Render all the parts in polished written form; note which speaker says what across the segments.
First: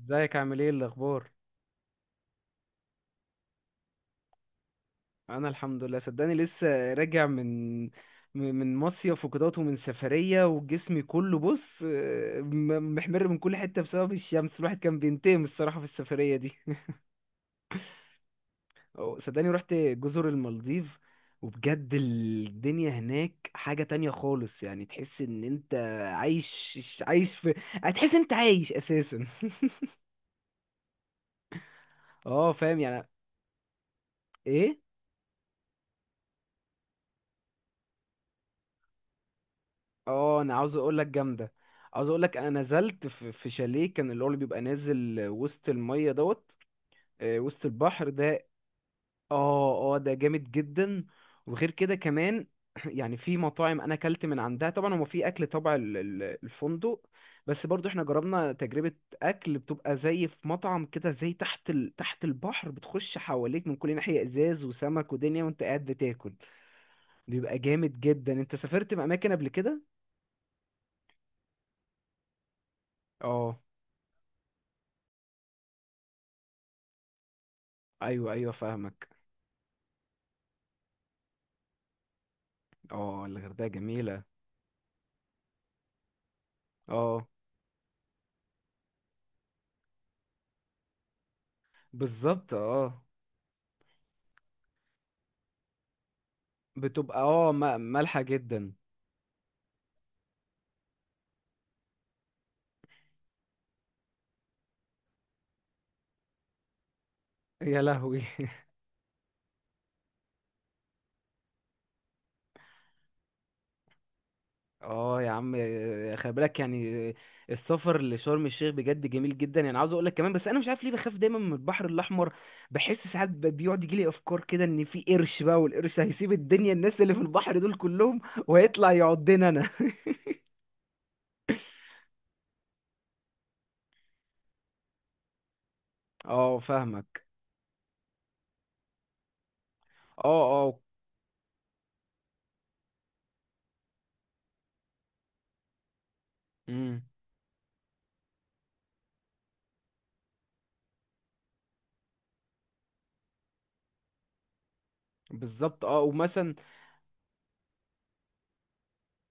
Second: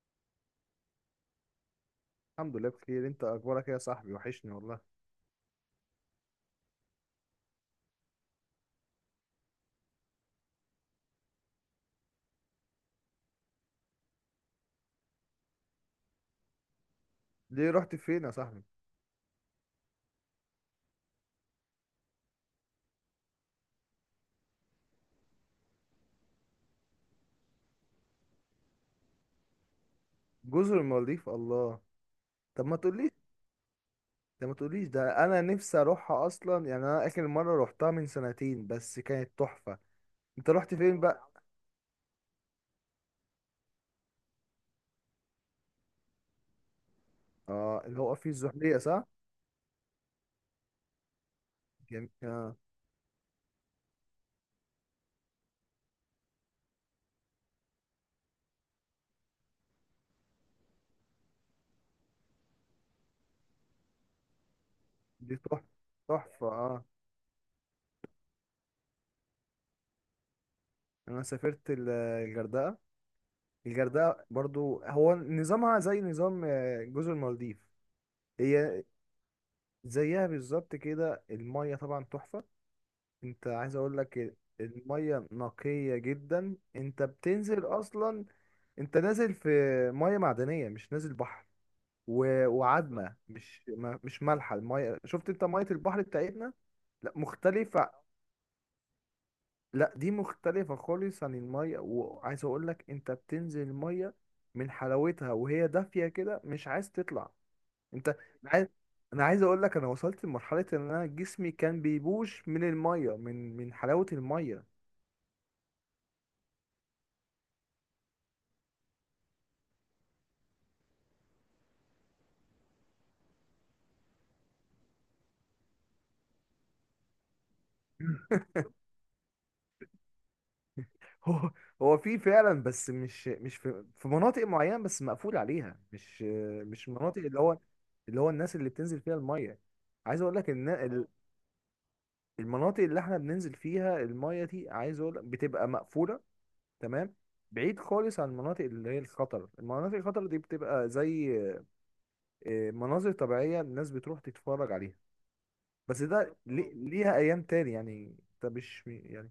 Speaker 1: ازيك عامل ايه الاخبار؟
Speaker 2: الحمد لله بخير، انت اخبارك ايه يا صاحبي؟ وحشني والله.
Speaker 1: انا الحمد لله، صدقني لسه راجع من مصيف وكدهوت ومن سفريه، وجسمي كله بص، محمر من كل حته بسبب الشمس. الواحد كان بينتقم الصراحه في السفريه دي.
Speaker 2: ليه رحت فين يا صاحبي؟
Speaker 1: صدقني رحت جزر المالديف، وبجد الدنيا هناك حاجه تانية خالص. يعني تحس ان انت عايش عايش في هتحس انت عايش اساسا.
Speaker 2: جزر المالديف؟ الله.
Speaker 1: اه،
Speaker 2: طب ما
Speaker 1: فاهم يعني.
Speaker 2: تقوليش ده ما
Speaker 1: ايه؟
Speaker 2: تقوليش ده انا نفسي اروحها اصلا. يعني انا اخر مره روحتها من سنتين بس كانت تحفه.
Speaker 1: اه،
Speaker 2: انت
Speaker 1: انا
Speaker 2: رحت
Speaker 1: عاوز اقول
Speaker 2: فين
Speaker 1: لك
Speaker 2: بقى؟
Speaker 1: جامده. عاوز اقول لك انا نزلت في شاليه، كان اللي هو اللي بيبقى نازل وسط الميه دوت، آه، وسط
Speaker 2: اه، اللي
Speaker 1: البحر
Speaker 2: هو في
Speaker 1: ده.
Speaker 2: الزحليقه، صح؟
Speaker 1: اه اه، ده جامد جدا. وغير كده
Speaker 2: جم...
Speaker 1: كمان،
Speaker 2: آه.
Speaker 1: يعني في مطاعم انا اكلت من عندها. طبعا هو في اكل طبع الفندق، بس برضو احنا جربنا تجربه اكل بتبقى زي في مطعم كده، زي تحت تحت البحر. بتخش حواليك من كل ناحيه ازاز وسمك
Speaker 2: دي
Speaker 1: ودنيا
Speaker 2: تحفه.
Speaker 1: وانت قاعد بتاكل.
Speaker 2: تحفه، اه.
Speaker 1: بيبقى جامد جدا. انت سافرت اماكن قبل كده؟
Speaker 2: انا سافرت الغردقه.
Speaker 1: اه،
Speaker 2: الغردقه برضو هو نظامها زي نظام جزر المالديف.
Speaker 1: ايوه ايوه
Speaker 2: هي
Speaker 1: فاهمك.
Speaker 2: زيها بالظبط كده. المية طبعا تحفة.
Speaker 1: اه،
Speaker 2: انت
Speaker 1: الغردقة
Speaker 2: عايز اقول
Speaker 1: جميلة.
Speaker 2: لك المية نقية جدا. انت
Speaker 1: اه،
Speaker 2: بتنزل اصلا، انت نازل في مية معدنية مش نازل بحر. و...
Speaker 1: بالظبط اه.
Speaker 2: وعدمة مش مالحة المية. شفت انت مية البحر بتاعتنا؟ لا،
Speaker 1: بتبقى
Speaker 2: مختلفة.
Speaker 1: مالحة جدا.
Speaker 2: لا، دي مختلفة خالص عن المية. وعايز اقول لك انت بتنزل المية، من حلاوتها وهي دافية كده مش عايز تطلع.
Speaker 1: يا
Speaker 2: انت
Speaker 1: لهوي.
Speaker 2: انا عايز انا عايز اقول لك انا وصلت لمرحلة ان انا جسمي كان بيبوش من المية، من حلاوة المية.
Speaker 1: اه يا عم، خلي بالك يعني. السفر لشرم الشيخ بجد جميل جدا، يعني عاوز اقول لك كمان، بس انا مش عارف ليه بخاف دايما من البحر الاحمر. بحس ساعات بيقعد يجي لي افكار كده، ان في قرش بقى، والقرش هيسيب الدنيا، الناس اللي في البحر دول كلهم، وهيطلع يعضنا انا.
Speaker 2: هو هو في فعلا بس مش في مناطق معينة بس مقفول عليها. مش
Speaker 1: اه،
Speaker 2: مش مناطق
Speaker 1: فاهمك.
Speaker 2: اللي هو الناس اللي بتنزل فيها المية، عايز
Speaker 1: اه
Speaker 2: اقول لك ان
Speaker 1: اه.
Speaker 2: المناطق اللي احنا بننزل فيها المية دي، عايز اقول لك بتبقى مقفولة
Speaker 1: امم.
Speaker 2: تمام. بعيد خالص عن المناطق اللي هي الخطر. المناطق الخطر دي بتبقى زي مناظر طبيعية، الناس بتروح تتفرج عليها.
Speaker 1: بالظبط اه،
Speaker 2: بس ده
Speaker 1: ومثلا.
Speaker 2: ليها ايام تاني. يعني انت مش، يعني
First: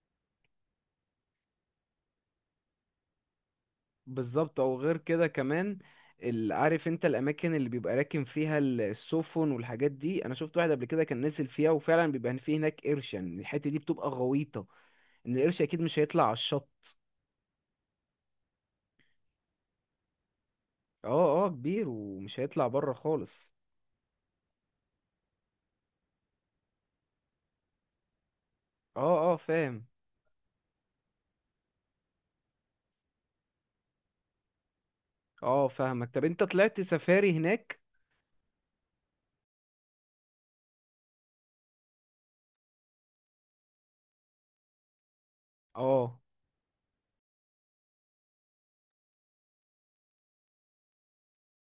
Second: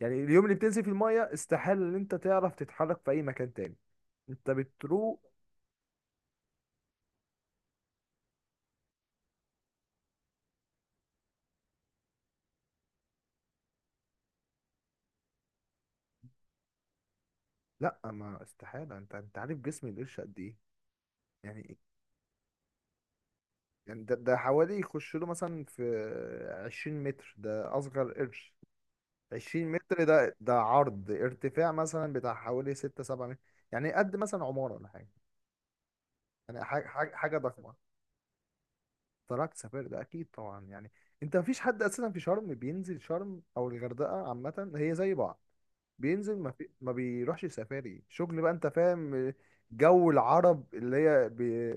Speaker 2: يعني اليوم اللي بتنزل في المية استحالة ان انت تعرف تتحرك في اي مكان تاني. انت
Speaker 1: بالظبط، او غير كده
Speaker 2: بتروق.
Speaker 1: كمان. عارف انت الاماكن اللي بيبقى راكن فيها السفن والحاجات دي؟ انا شفت واحد قبل كده كان نزل فيها، وفعلا بيبقى فيه هناك قرش. يعني الحته دي بتبقى غويطه، ان القرش اكيد مش هيطلع على الشط.
Speaker 2: لا، ما استحاله، انت عارف جسم القرش قد ايه؟
Speaker 1: اه اه،
Speaker 2: يعني
Speaker 1: كبير ومش هيطلع بره خالص.
Speaker 2: يعني ده حوالي يخش له مثلا في 20 متر، ده اصغر قرش.
Speaker 1: اه اه،
Speaker 2: 20
Speaker 1: فاهم.
Speaker 2: متر، ده عرض ارتفاع مثلا بتاع حوالي 6 7 متر. يعني قد مثلا عماره ولا حاجه.
Speaker 1: اه، فاهمك. طب انت
Speaker 2: يعني
Speaker 1: طلعت
Speaker 2: حاجه حاجه
Speaker 1: سفاري
Speaker 2: حاجة ضخمه.
Speaker 1: هناك؟
Speaker 2: تركت سفاري ده اكيد طبعا، يعني انت مفيش حد اساسا في شرم بينزل شرم او الغردقه، عامه هي زي بعض.
Speaker 1: اه،
Speaker 2: بينزل، ما بيروحش سفاري، شغل بقى انت فاهم. جو العرب اللي هي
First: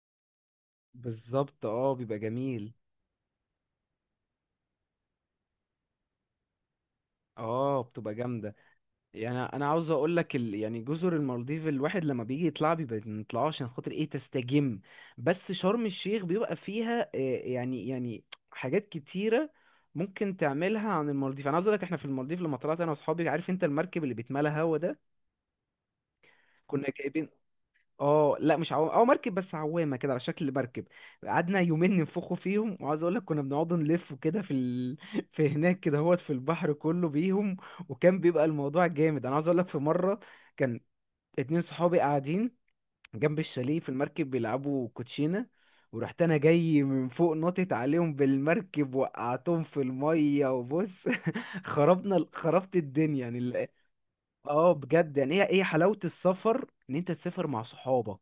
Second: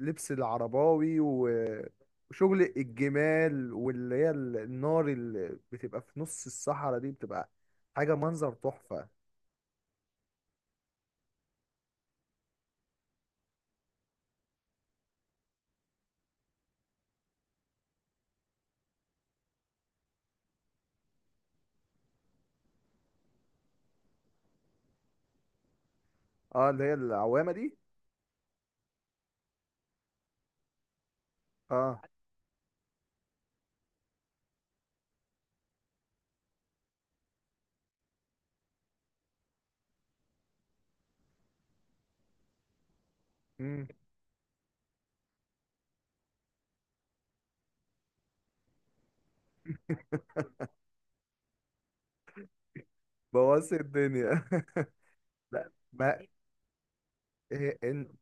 Speaker 2: لبس العرباوي، و...
Speaker 1: بالظبط اه، بيبقى
Speaker 2: وشغل
Speaker 1: جميل.
Speaker 2: الجمال، واللي هي النار اللي بتبقى في نص الصحراء دي بتبقى
Speaker 1: اه، بتبقى
Speaker 2: حاجه، منظر
Speaker 1: جامده.
Speaker 2: تحفه.
Speaker 1: يعني انا عاوز اقول لك يعني جزر المالديف الواحد لما بيجي يطلع بيبقى ما بيطلعوش، عشان خاطر ايه؟ تستجم. بس شرم الشيخ بيبقى فيها، يعني حاجات كتيره ممكن تعملها عن المالديف. انا عاوز اقول لك، احنا في المالديف لما طلعت انا واصحابي، عارف انت المركب اللي بيتملى هوا ده؟
Speaker 2: اه، اللي
Speaker 1: كنا
Speaker 2: هي
Speaker 1: جايبين،
Speaker 2: العوامه دي.
Speaker 1: اه لا، مش عوام، اه مركب بس عوامه كده على شكل مركب. قعدنا يومين
Speaker 2: اه.
Speaker 1: ننفخوا فيهم، وعاوز اقول لك كنا بنقعد نلف كده في في هناك كده هوت في البحر كله بيهم. وكان بيبقى الموضوع جامد. انا عاوز اقول لك في مره كان اتنين صحابي قاعدين جنب الشاليه
Speaker 2: امم
Speaker 1: في المركب بيلعبوا كوتشينة، ورحت انا جاي من فوق نطت عليهم بالمركب، وقعتهم في المية، وبص. خربت الدنيا، يعني
Speaker 2: بوظت الدنيا.
Speaker 1: اه، بجد. يعني هي ايه
Speaker 2: لا،
Speaker 1: حلاوة
Speaker 2: ما
Speaker 1: السفر؟ ان انت تسافر مع
Speaker 2: إيه- إن-
Speaker 1: صحابك.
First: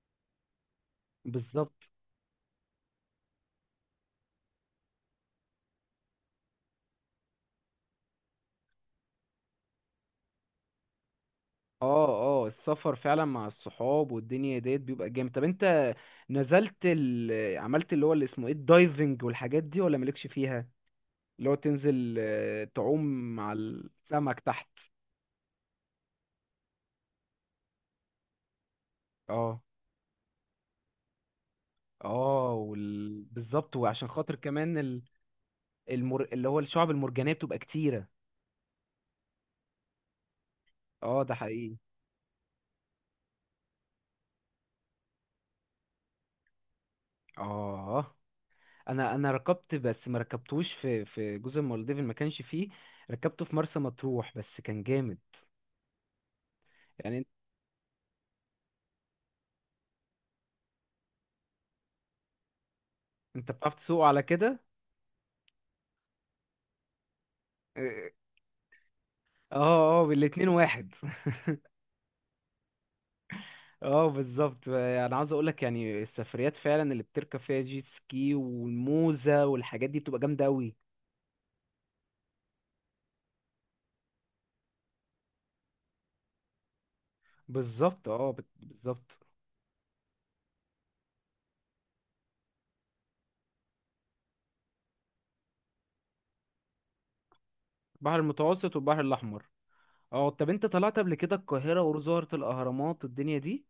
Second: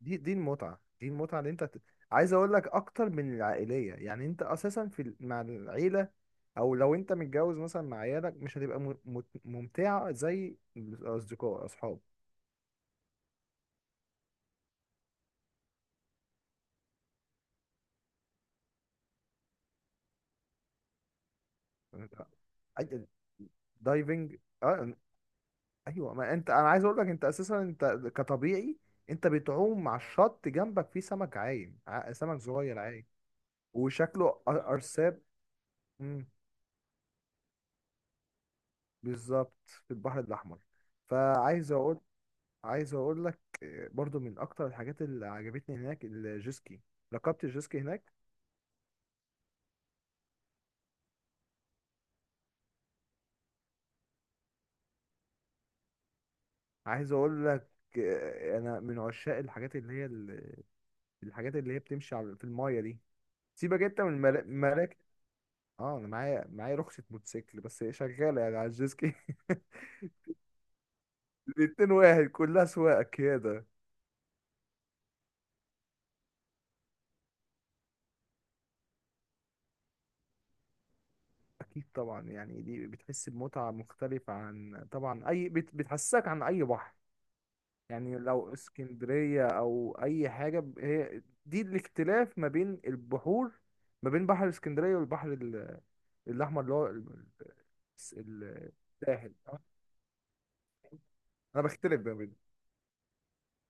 Speaker 2: دي المتعة، دي المتعة اللي انت
Speaker 1: بالظبط
Speaker 2: عايز اقول لك، اكتر من العائلية. يعني انت اساسا مع العيلة، او لو انت متجوز مثلا مع عيالك مش هتبقى ممتعة زي الاصدقاء، اصحاب.
Speaker 1: اه. اه، السفر فعلا مع الصحاب والدنيا ديت بيبقى جامد. طب انت نزلت عملت اللي هو اللي اسمه ايه، الدايفنج والحاجات دي، ولا مالكش فيها؟ اللي هو تنزل، آه،
Speaker 2: أي-
Speaker 1: تعوم مع
Speaker 2: دايفنج،
Speaker 1: السمك تحت.
Speaker 2: اه. ايوه، ما انت، انا عايز اقول لك انت اساسا انت كطبيعي، انت
Speaker 1: اه
Speaker 2: بتعوم مع الشط جنبك فيه سمك عايم، سمك
Speaker 1: اه
Speaker 2: صغير عايم.
Speaker 1: بالظبط، وعشان
Speaker 2: وشكله
Speaker 1: خاطر
Speaker 2: أر-
Speaker 1: كمان
Speaker 2: ارساب مم،
Speaker 1: اللي هو الشعب المرجانية بتبقى كتيرة.
Speaker 2: بالظبط في البحر الاحمر.
Speaker 1: اه، ده
Speaker 2: فعايز
Speaker 1: حقيقي.
Speaker 2: اقول عايز اقول لك برضو من اكتر الحاجات اللي عجبتني هناك الجيسكي. ركبت الجيسكي هناك.
Speaker 1: اه، انا ركبت، بس ما ركبتوش في جزر المالديف، اللي ما كانش فيه. ركبته في مرسى مطروح، بس كان جامد.
Speaker 2: عايز
Speaker 1: يعني انت،
Speaker 2: اقول لك، انا من عشاق الحاجات اللي هي بتمشي في المايه دي.
Speaker 1: بتعرف
Speaker 2: سيبك انت
Speaker 1: تسوقه
Speaker 2: من
Speaker 1: على
Speaker 2: المراكب،
Speaker 1: كده؟
Speaker 2: مراكب، اه. انا معايا رخصة موتوسيكل بس هي
Speaker 1: اه
Speaker 2: شغالة يعني على الجيسكي.
Speaker 1: اه، آه، بالاتنين واحد.
Speaker 2: الاتنين واحد، كلها سواقة كده.
Speaker 1: اه، بالظبط. انا عاوز اقول لك، يعني السفريات فعلا اللي بتركب فيها جيت سكي والموزة والحاجات دي بتبقى جامدة قوي.
Speaker 2: اكيد طبعا. يعني دي بتحس بمتعة مختلفة عن طبعا اي، بتحسسك عن اي بحر.
Speaker 1: بالظبط
Speaker 2: يعني
Speaker 1: اه،
Speaker 2: لو
Speaker 1: بالظبط.
Speaker 2: اسكندرية أو أي حاجة، هي دي الاختلاف ما بين البحور، ما بين بحر اسكندرية والبحر الأحمر اللي هو الس-
Speaker 1: البحر
Speaker 2: ال-
Speaker 1: المتوسط والبحر
Speaker 2: الساحل
Speaker 1: الاحمر.
Speaker 2: أه.
Speaker 1: اه، طب انت طلعت قبل كده
Speaker 2: انا
Speaker 1: القاهره
Speaker 2: بختلف ما بينهم.
Speaker 1: وزهره الاهرامات الدنيا دي؟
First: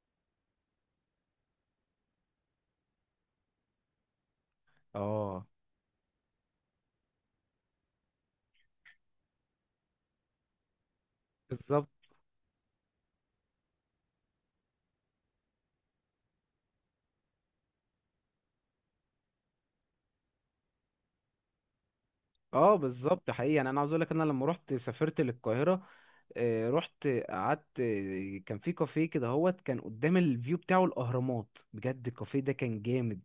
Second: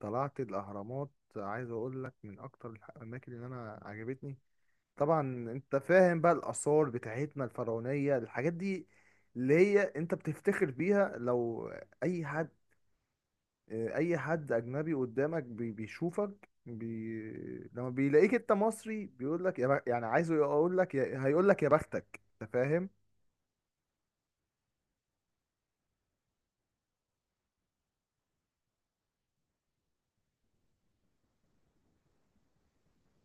Speaker 2: طلعت الاهرامات، عايز اقول لك من اكتر الاماكن اللي انا عجبتني. طبعا
Speaker 1: اه،
Speaker 2: انت فاهم بقى الاثار بتاعتنا الفرعونيه، الحاجات دي اللي هي انت بتفتخر بيها. لو
Speaker 1: بالظبط.
Speaker 2: اي حد، اي حد اجنبي قدامك بيشوفك، لما بيلاقيك انت مصري بيقول لك يعني عايزه يقول لك هيقول لك يا بختك، انت
Speaker 1: اه،
Speaker 2: فاهم؟
Speaker 1: بالظبط حقيقي. انا، عاوز اقول لك، انا لما رحت سافرت للقاهره، آه، رحت قعدت، آه، كان في كافيه كده هوت، كان قدام الفيو بتاعه الاهرامات. بجد الكافيه ده كان جامد،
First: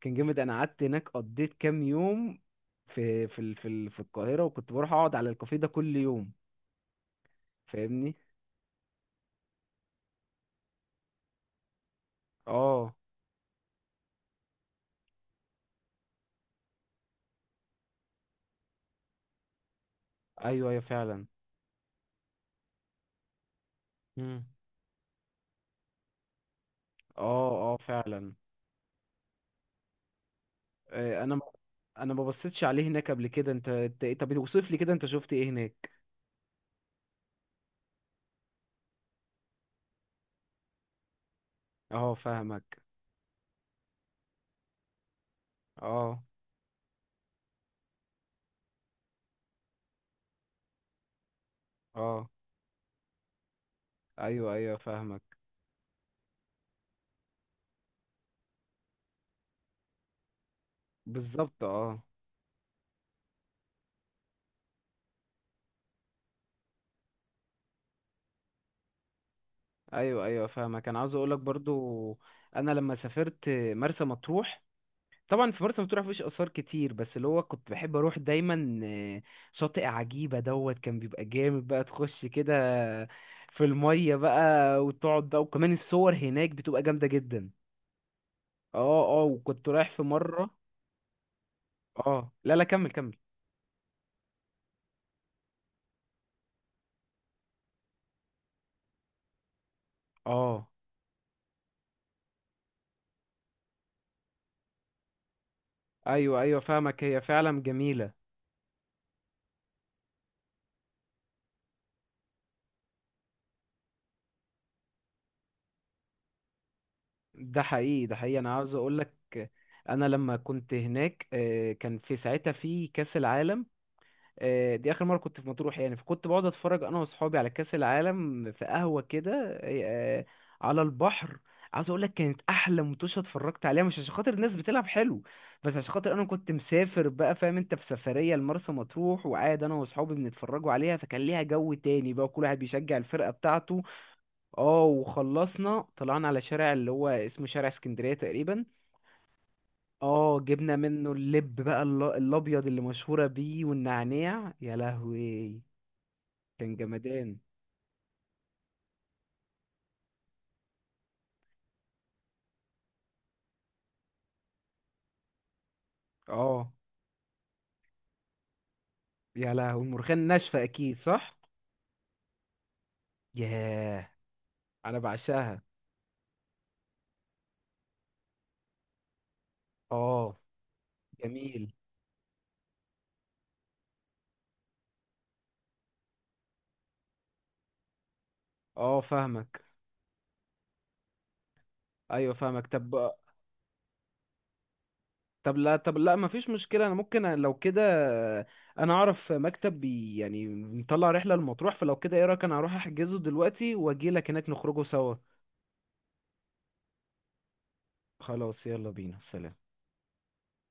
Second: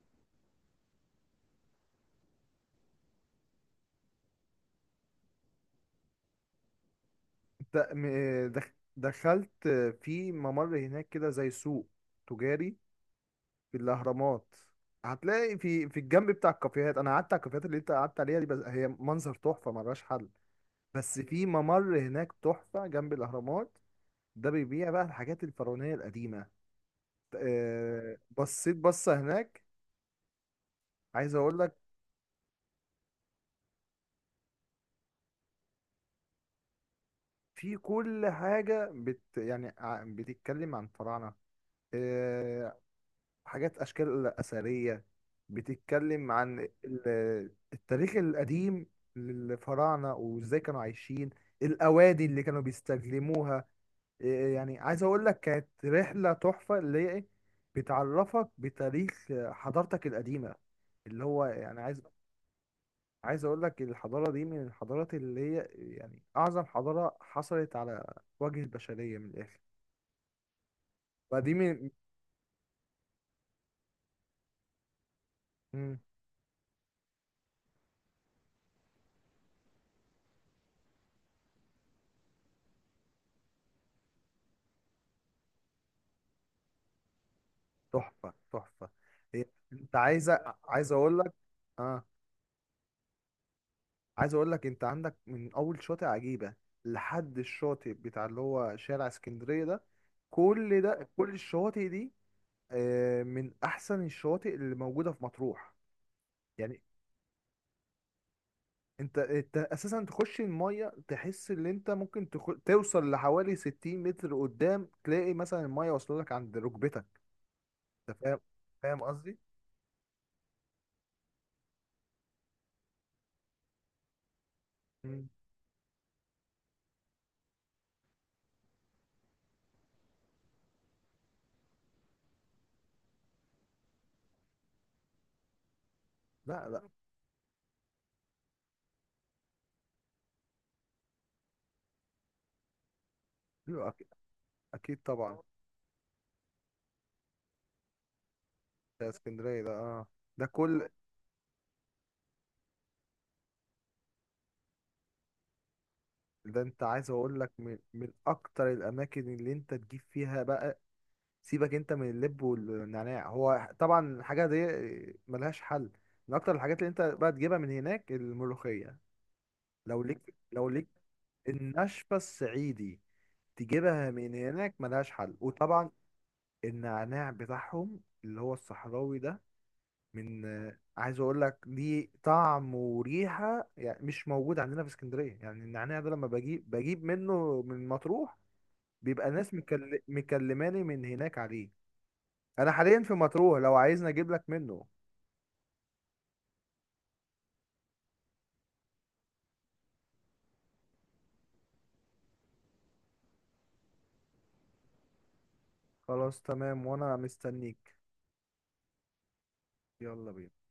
Speaker 1: كان جامد. انا قعدت هناك قضيت كام يوم في في القاهره، وكنت بروح اقعد على الكافيه ده كل يوم.
Speaker 2: انت
Speaker 1: فاهمني.
Speaker 2: دخ... دخلت في ممر هناك كده زي سوق تجاري
Speaker 1: اه،
Speaker 2: في الاهرامات. هتلاقي في الجنب بتاع الكافيهات. انا قعدت على الكافيهات اللي انت قعدت عليها دي، بس هي منظر تحفه ملهاش حل.
Speaker 1: ايوه ايوه
Speaker 2: بس
Speaker 1: فعلا.
Speaker 2: في ممر هناك تحفه جنب الاهرامات،
Speaker 1: مم.
Speaker 2: ده بيبيع بقى الحاجات الفرعونيه القديمه.
Speaker 1: اه اه فعلا.
Speaker 2: بصيت بصه هناك.
Speaker 1: آه، انا
Speaker 2: عايز
Speaker 1: ما-
Speaker 2: اقول لك
Speaker 1: انا ما بصيتش عليه هناك قبل كده. انت طب اوصف لي كده، انت شفت ايه هناك؟
Speaker 2: في كل حاجه بتتكلم عن الفراعنه.
Speaker 1: اه،
Speaker 2: آه،
Speaker 1: فاهمك.
Speaker 2: حاجات، اشكال اثريه
Speaker 1: اه
Speaker 2: بتتكلم عن التاريخ القديم للفراعنه وازاي كانوا عايشين، الاوادي
Speaker 1: اه.
Speaker 2: اللي كانوا بيستخدموها.
Speaker 1: ايوه ايوه
Speaker 2: يعني عايز
Speaker 1: فاهمك.
Speaker 2: اقول لك كانت رحله تحفه. اللي هي إيه؟ بتعرفك بتاريخ حضارتك القديمه. اللي هو
Speaker 1: بالظبط
Speaker 2: يعني
Speaker 1: اه.
Speaker 2: عايز اقول لك الحضاره دي من الحضارات اللي هي، يعني اعظم حضاره حصلت على وجه البشريه، من الاخر.
Speaker 1: ايوه ايوه فاهمك. انا عاوز اقولك
Speaker 2: فدي من.
Speaker 1: برضو، انا لما سافرت مرسى مطروح، طبعا في مرسى
Speaker 2: مم.
Speaker 1: مطروح مفيش اثار كتير، بس اللي هو كنت بحب اروح دايما، آه، شاطئ عجيبه دوت. كان بيبقى جامد بقى، تخش كده في الميه بقى وتقعد بقى، وكمان الصور هناك بتبقى جامده جدا.
Speaker 2: تحفه تحفه.
Speaker 1: اه اه،
Speaker 2: هي،
Speaker 1: وكنت رايح
Speaker 2: انت
Speaker 1: في مره.
Speaker 2: عايز اقول لك، اه.
Speaker 1: اه لا لا، كمل كمل.
Speaker 2: عايز اقول لك انت عندك من اول شاطئ عجيبه لحد الشاطئ بتاع اللي هو شارع اسكندريه ده،
Speaker 1: اه،
Speaker 2: كل ده، كل الشواطئ دي من احسن الشواطئ اللي موجوده في مطروح.
Speaker 1: ايوه ايوه
Speaker 2: يعني
Speaker 1: فاهمك، هي فعلا جميله.
Speaker 2: انت اساسا تخش الميه تحس ان انت ممكن توصل لحوالي 60 متر قدام تلاقي مثلا الميه واصله لك عند ركبتك.
Speaker 1: ده حقيقي، ده
Speaker 2: انت
Speaker 1: حقيقي.
Speaker 2: فاهم؟
Speaker 1: انا عاوز اقول
Speaker 2: فاهم
Speaker 1: لك،
Speaker 2: قصدي؟
Speaker 1: انا لما كنت هناك، آه، كان في ساعتها في كاس العالم، آه، دي اخر مره
Speaker 2: مم.
Speaker 1: كنت في مطروح. يعني فكنت بقعد اتفرج انا واصحابي على كاس العالم في قهوه كده، آه، على البحر. عاوز اقول لك كانت احلى متوشه اتفرجت عليها، مش عشان خاطر الناس بتلعب حلو، بس عشان خاطر انا كنت
Speaker 2: لا، لا،
Speaker 1: مسافر بقى، فاهم انت، في سفريه لمرسى مطروح، وقاعد انا واصحابي بنتفرجوا عليها. فكان ليها جو تاني بقى، كل واحد بيشجع الفرقه بتاعته.
Speaker 2: ايوه اكيد.
Speaker 1: اه،
Speaker 2: أكيد طبعا.
Speaker 1: وخلصنا طلعنا على شارع اللي هو اسمه شارع اسكندريه تقريبا.
Speaker 2: ده اسكندريه ده، اه.
Speaker 1: اه،
Speaker 2: ده
Speaker 1: جبنا
Speaker 2: كل
Speaker 1: منه اللب بقى، الابيض اللي مشهوره بيه، والنعناع. يا لهوي،
Speaker 2: ده،
Speaker 1: كان
Speaker 2: انت عايز
Speaker 1: جمدان.
Speaker 2: اقول لك من اكتر الاماكن اللي انت تجيب فيها بقى. سيبك انت من اللب والنعناع، هو طبعا الحاجه دي ملهاش حل. من اكتر
Speaker 1: اه،
Speaker 2: الحاجات اللي انت بقى تجيبها من هناك الملوخيه،
Speaker 1: يا لهوي
Speaker 2: لو
Speaker 1: المرخان
Speaker 2: ليك
Speaker 1: ناشفة
Speaker 2: لو ليك
Speaker 1: اكيد، صح؟
Speaker 2: النشفة الصعيدي
Speaker 1: ياه،
Speaker 2: تجيبها من هناك
Speaker 1: انا
Speaker 2: ملهاش حل.
Speaker 1: بعشاها.
Speaker 2: وطبعا النعناع بتاعهم اللي هو الصحراوي ده،
Speaker 1: اه،
Speaker 2: من آه، عايز اقول لك
Speaker 1: جميل.
Speaker 2: ليه طعم وريحة يعني مش موجود عندنا في اسكندرية. يعني النعناع ده لما بجيب منه من مطروح،
Speaker 1: اه،
Speaker 2: بيبقى ناس
Speaker 1: فاهمك.
Speaker 2: مكلماني من هناك عليه.
Speaker 1: ايوه فاهمك.
Speaker 2: انا حاليا
Speaker 1: طب،
Speaker 2: في مطروح، لو عايزني اجيب لك منه.
Speaker 1: طب لا مفيش مشكلة، انا ممكن لو كده. انا اعرف مكتب بي يعني مطلع رحلة لمطروح، فلو كده ايه رأيك، انا اروح احجزه دلوقتي واجيلك هناك نخرجه سوا.
Speaker 2: خلاص تمام، وانا مستنيك.
Speaker 1: خلاص، يلا بينا، سلام.
Speaker 2: يلا بينا.